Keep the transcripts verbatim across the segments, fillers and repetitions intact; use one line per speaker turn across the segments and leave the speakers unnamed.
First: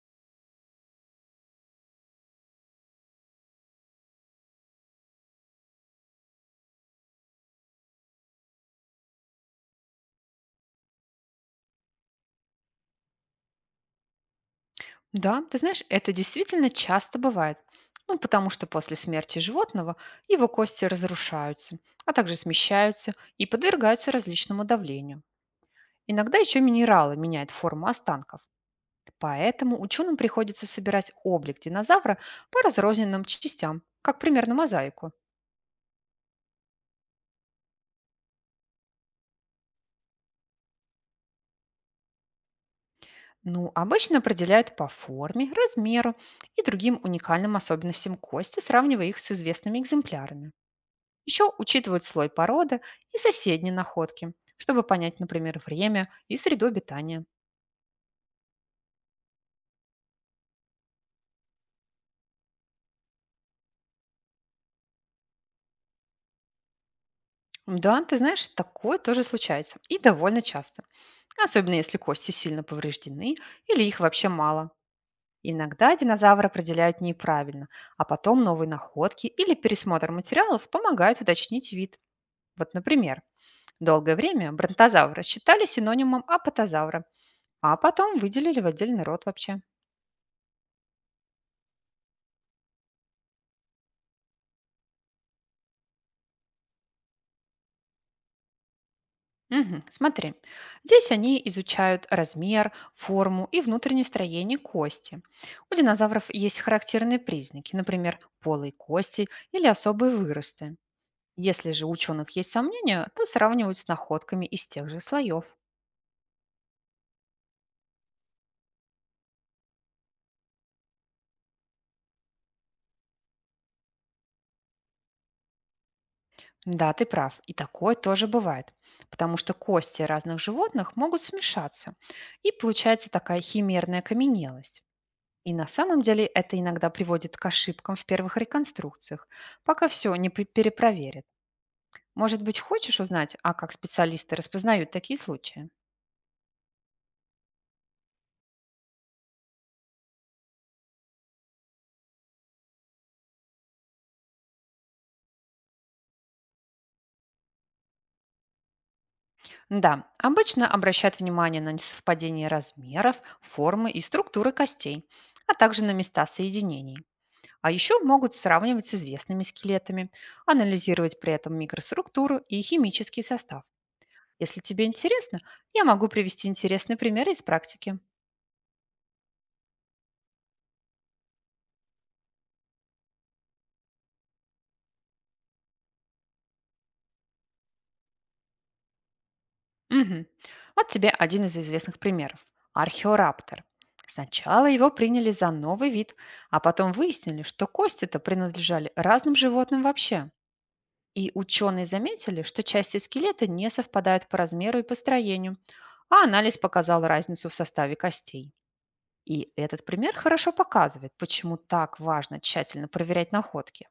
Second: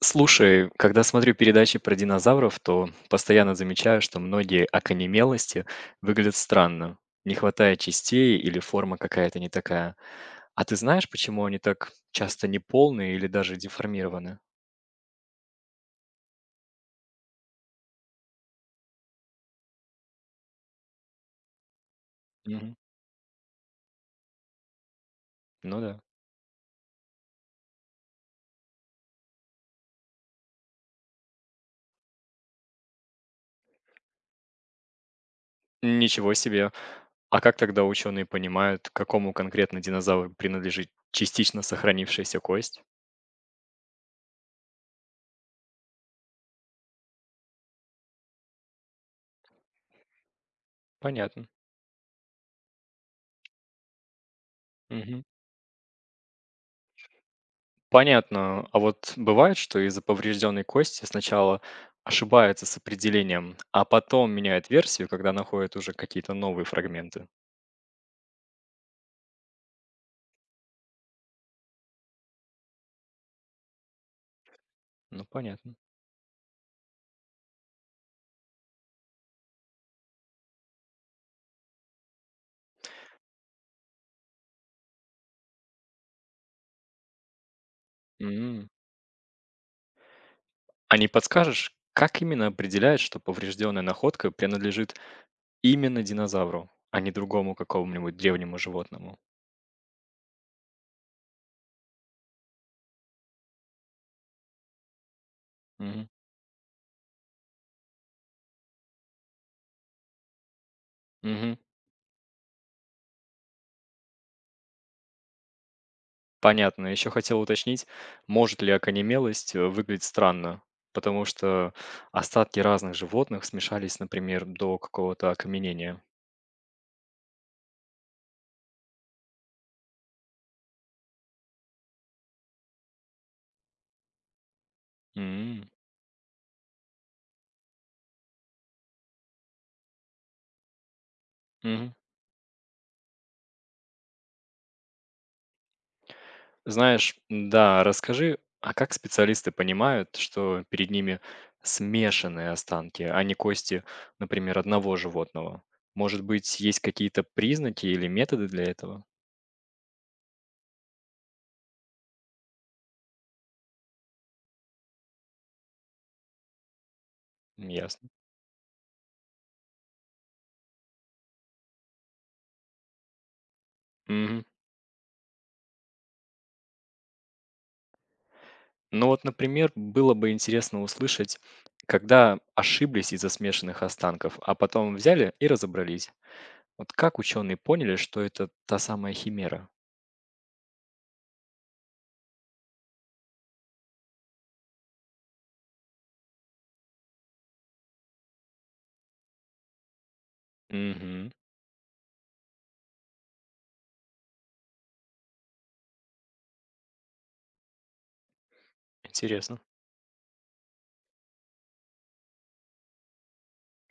Слушай, когда смотрю передачи про динозавров, то постоянно замечаю, что многие окаменелости выглядят странно. Не хватает частей или форма какая-то не такая. А ты знаешь, почему они так часто неполные или даже деформированы?
Да, ты знаешь, это действительно часто бывает. Ну, потому что после смерти животного его кости разрушаются, а также
Мгм.
смещаются и подвергаются различному давлению.
Ну да.
Иногда еще минералы меняют форму останков. Поэтому ученым приходится собирать облик динозавра по разрозненным частям, как примерно мозаику.
Ничего себе. А как тогда ученые понимают, к какому конкретно динозавру принадлежит частично сохранившаяся кость?
Ну, обычно определяют по форме, размеру и другим уникальным особенностям кости, сравнивая их с известными экземплярами.
Понятно.
Еще учитывают слой породы и соседние находки, чтобы понять,
Мгм.
например, время и среду обитания.
Понятно. А вот бывает, что из-за поврежденной кости сначала ошибаются с определением, а потом меняют версию, когда находят уже какие-то новые фрагменты?
Да, ты знаешь, такое тоже случается и довольно часто. Особенно если кости сильно повреждены или их вообще мало.
Ну, понятно.
Иногда динозавры определяют неправильно, а потом новые находки или пересмотр материалов помогают уточнить вид. Вот, например, долгое время бронтозавра считали синонимом апатозавра, а потом выделили в
М.
отдельный род вообще.
А не подскажешь, как именно определяют, что поврежденная находка принадлежит именно динозавру, а не другому какому-нибудь древнему животному?
Мгм. Смотри, здесь они изучают размер, форму и внутреннее строение кости. У
Мгм.
динозавров есть характерные признаки, например, полые кости или особые выросты.
Мгм.
Если же у ученых есть сомнения, то сравнивают с находками из тех же слоев.
Понятно. Еще хотел уточнить, может ли окаменелость, э, выглядеть странно? Потому что остатки разных животных смешались, например, до какого-то окаменения.
Да, ты прав, и такое тоже бывает, потому что кости разных животных могут смешаться, и получается такая химерная каменелость. И
М,
на самом деле это иногда приводит к ошибкам в первых реконструкциях, пока все не пре- перепроверят.
мгм.
Может быть, хочешь узнать, а как специалисты распознают такие случаи?
Знаешь, да, расскажи, а как специалисты понимают, что перед ними смешанные останки, а не кости, например, одного животного? Может быть, есть какие-то признаки или методы для этого?
Да, обычно обращают внимание на несовпадение размеров, формы и структуры костей, а также на места соединений.
М,
А еще
ясно.
могут сравнивать с известными скелетами, анализировать при этом микроструктуру и химический состав.
Мгм.
Если тебе интересно, я могу привести интересные примеры из практики.
Ну вот, например, было бы интересно услышать, когда ошиблись из-за смешанных останков, а потом взяли и разобрались. Вот как ученые поняли, что это та самая химера?
Мгм. Вот тебе один из известных примеров — археораптор. Сначала его приняли за новый вид, а потом выяснили, что кости-то принадлежали разным животным вообще. И
Угу,
ученые заметили, что части скелета не совпадают по размеру и построению, а анализ показал разницу в составе костей. И
интересно.
этот пример хорошо показывает, почему так важно тщательно проверять находки.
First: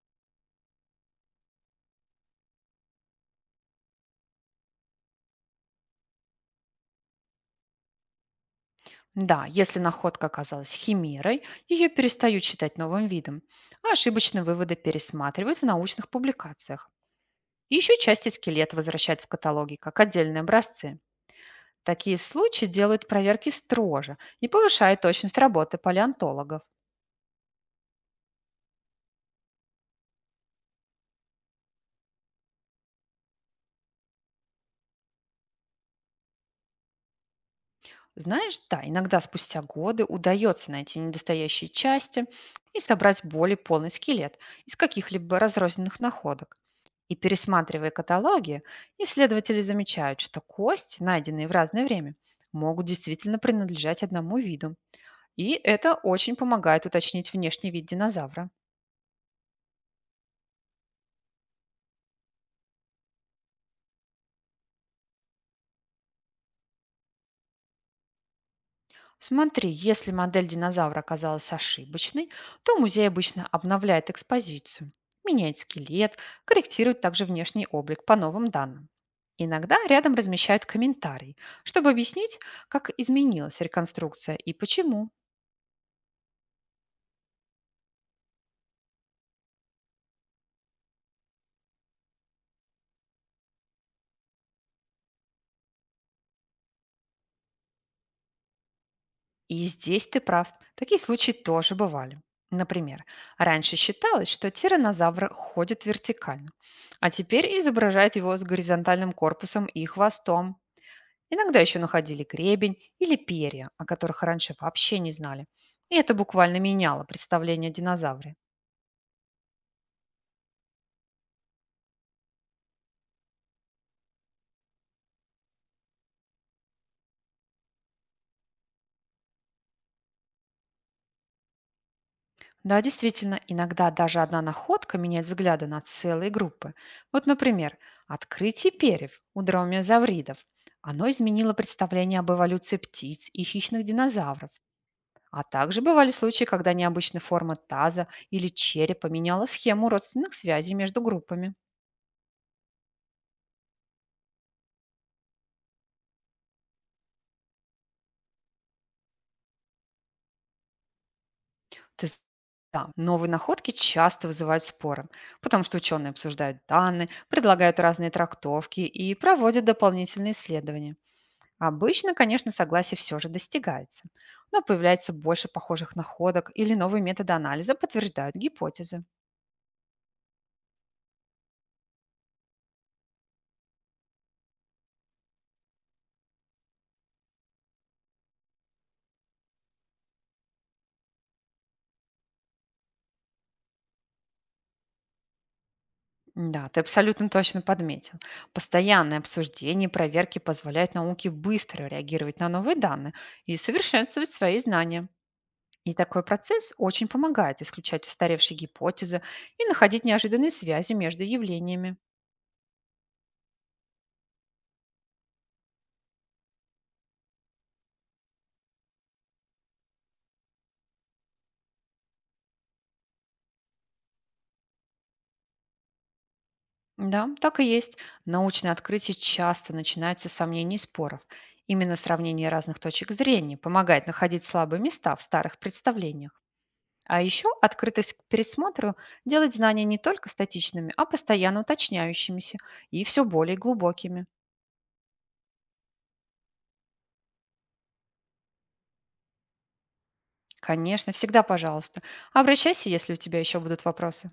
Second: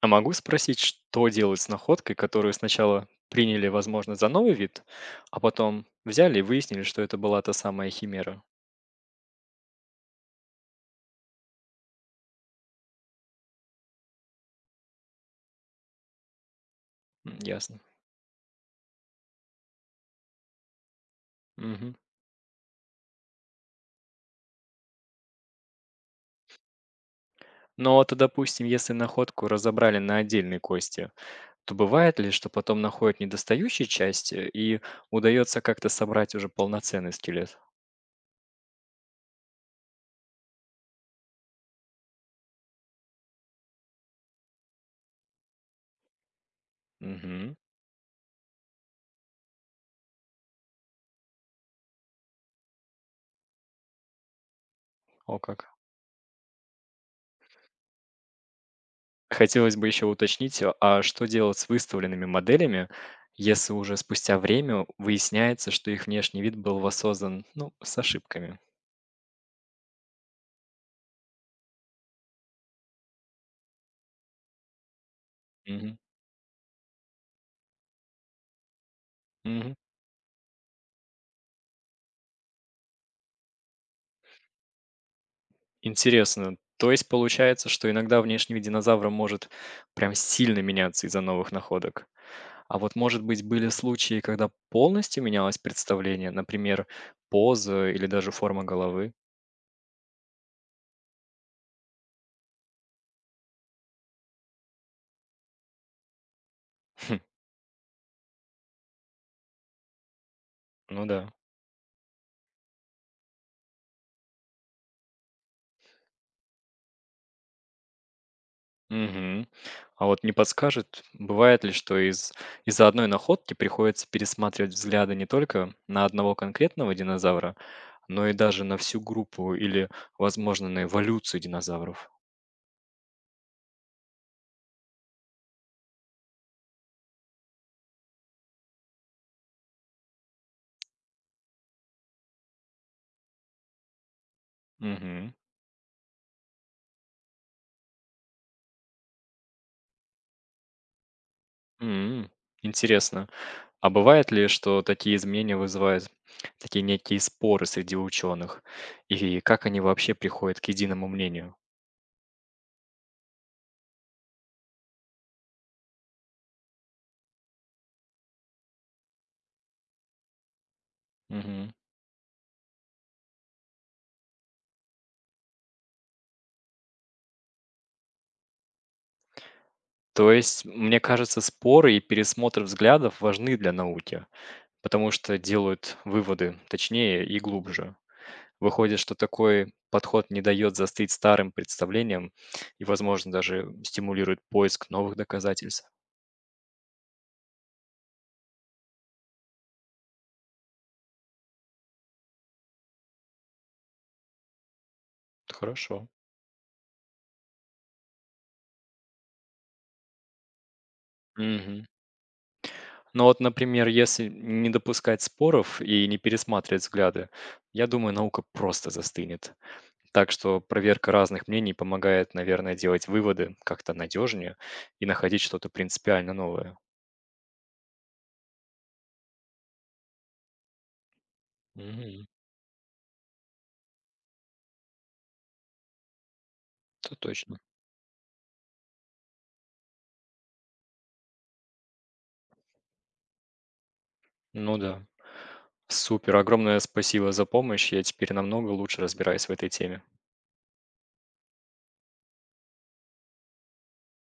А могу спросить, что делать с находкой, которую сначала приняли, возможно, за новый вид, а потом взяли и выяснили, что это была та самая химера?
Да, если находка оказалась химерой, ее перестают считать новым видом, а ошибочные выводы пересматривают в научных публикациях.
М, ясно.
Еще части скелета возвращают в каталоги как отдельные образцы.
Мгм.
Такие случаи делают проверки строже и повышают точность работы палеонтологов.
Ну вот, а допустим, если находку разобрали на отдельные кости, то бывает ли, что потом находят недостающие части и удается как-то собрать уже полноценный скелет?
Знаешь, да, иногда спустя годы удается найти недостающие части и собрать более полный скелет из каких-либо разрозненных находок. И,
Мгм.
пересматривая каталоги, исследователи замечают, что кости, найденные в разное время, могут действительно принадлежать одному виду.
О
И
как.
это очень помогает уточнить внешний вид динозавра.
Хотелось бы еще уточнить, э, а что делать с выставленными моделями, если уже спустя время выясняется, что их внешний вид был воссоздан, ну, с ошибками?
Смотри, если модель динозавра оказалась ошибочной, то музей обычно обновляет экспозицию, меняет
Мгм.
скелет, корректирует также внешний облик по новым данным.
Мгм.
Иногда рядом размещают комментарий, чтобы объяснить, как изменилась реконструкция и почему.
Интересно. То есть получается, что иногда внешний вид динозавра может прям сильно меняться из-за новых находок? А вот, может быть, были случаи, когда полностью менялось представление, например, поза или даже форма головы?
И здесь ты прав, такие случаи тоже бывали. Например, раньше считалось, что тираннозавр ходит вертикально, а
Хм,
теперь изображает его с горизонтальным корпусом и хвостом.
ну да.
Иногда еще находили гребень или перья, о которых раньше вообще не знали. И это буквально меняло представление о динозавре.
Мгм. А вот не подскажет, бывает ли, что из, из-за одной находки приходится пересматривать взгляды не только на одного конкретного динозавра, но и даже на всю группу или, возможно, на эволюцию динозавров?
Да, действительно, иногда даже одна находка меняет взгляды на целые группы. Вот, например, открытие перьев у дромеозавридов. Оно изменило представление об эволюции птиц и хищных динозавров.
Мгм.
А также бывали случаи, когда необычная форма таза или черепа меняла схему родственных связей между группами.
М, интересно. А бывает ли, что такие изменения вызывают такие некие споры среди ученых? И как они вообще приходят к единому мнению?
Ты з Да, новые находки часто вызывают споры, потому что ученые обсуждают данные, предлагают разные трактовки и проводят дополнительные исследования.
Мгм.
Обычно, конечно, согласие все же достигается, но появляется больше похожих находок или новые методы анализа подтверждают гипотезы.
То есть, мне кажется, споры и пересмотр взглядов важны для науки, потому что делают выводы точнее и глубже. Выходит, что такой подход не дает застыть старым представлениям и, возможно, даже стимулирует поиск новых доказательств.
Да, ты абсолютно точно подметил. Постоянное обсуждение и проверки позволяет науке быстро реагировать на новые данные и совершенствовать свои знания.
Это
И
хорошо.
такой процесс очень помогает исключать устаревшие гипотезы и находить неожиданные связи между
Мгм.
явлениями.
Но вот, например, если не допускать споров и не пересматривать взгляды, я думаю, наука просто застынет. Так что проверка разных мнений помогает, наверное, делать выводы как-то надежнее и находить что-то принципиально новое.
Да, так и есть. Научные открытия часто начинаются с сомнений и споров. Именно
Мгм.
сравнение разных точек зрения помогает находить слабые места в старых представлениях.
Это
А еще
точно.
открытость к пересмотру делает знания не только статичными, а постоянно уточняющимися и все более глубокими.
Ну да. Супер, огромное спасибо за помощь. Я теперь намного лучше разбираюсь в этой теме.
Конечно, всегда пожалуйста. Обращайся, если у тебя еще будут вопросы.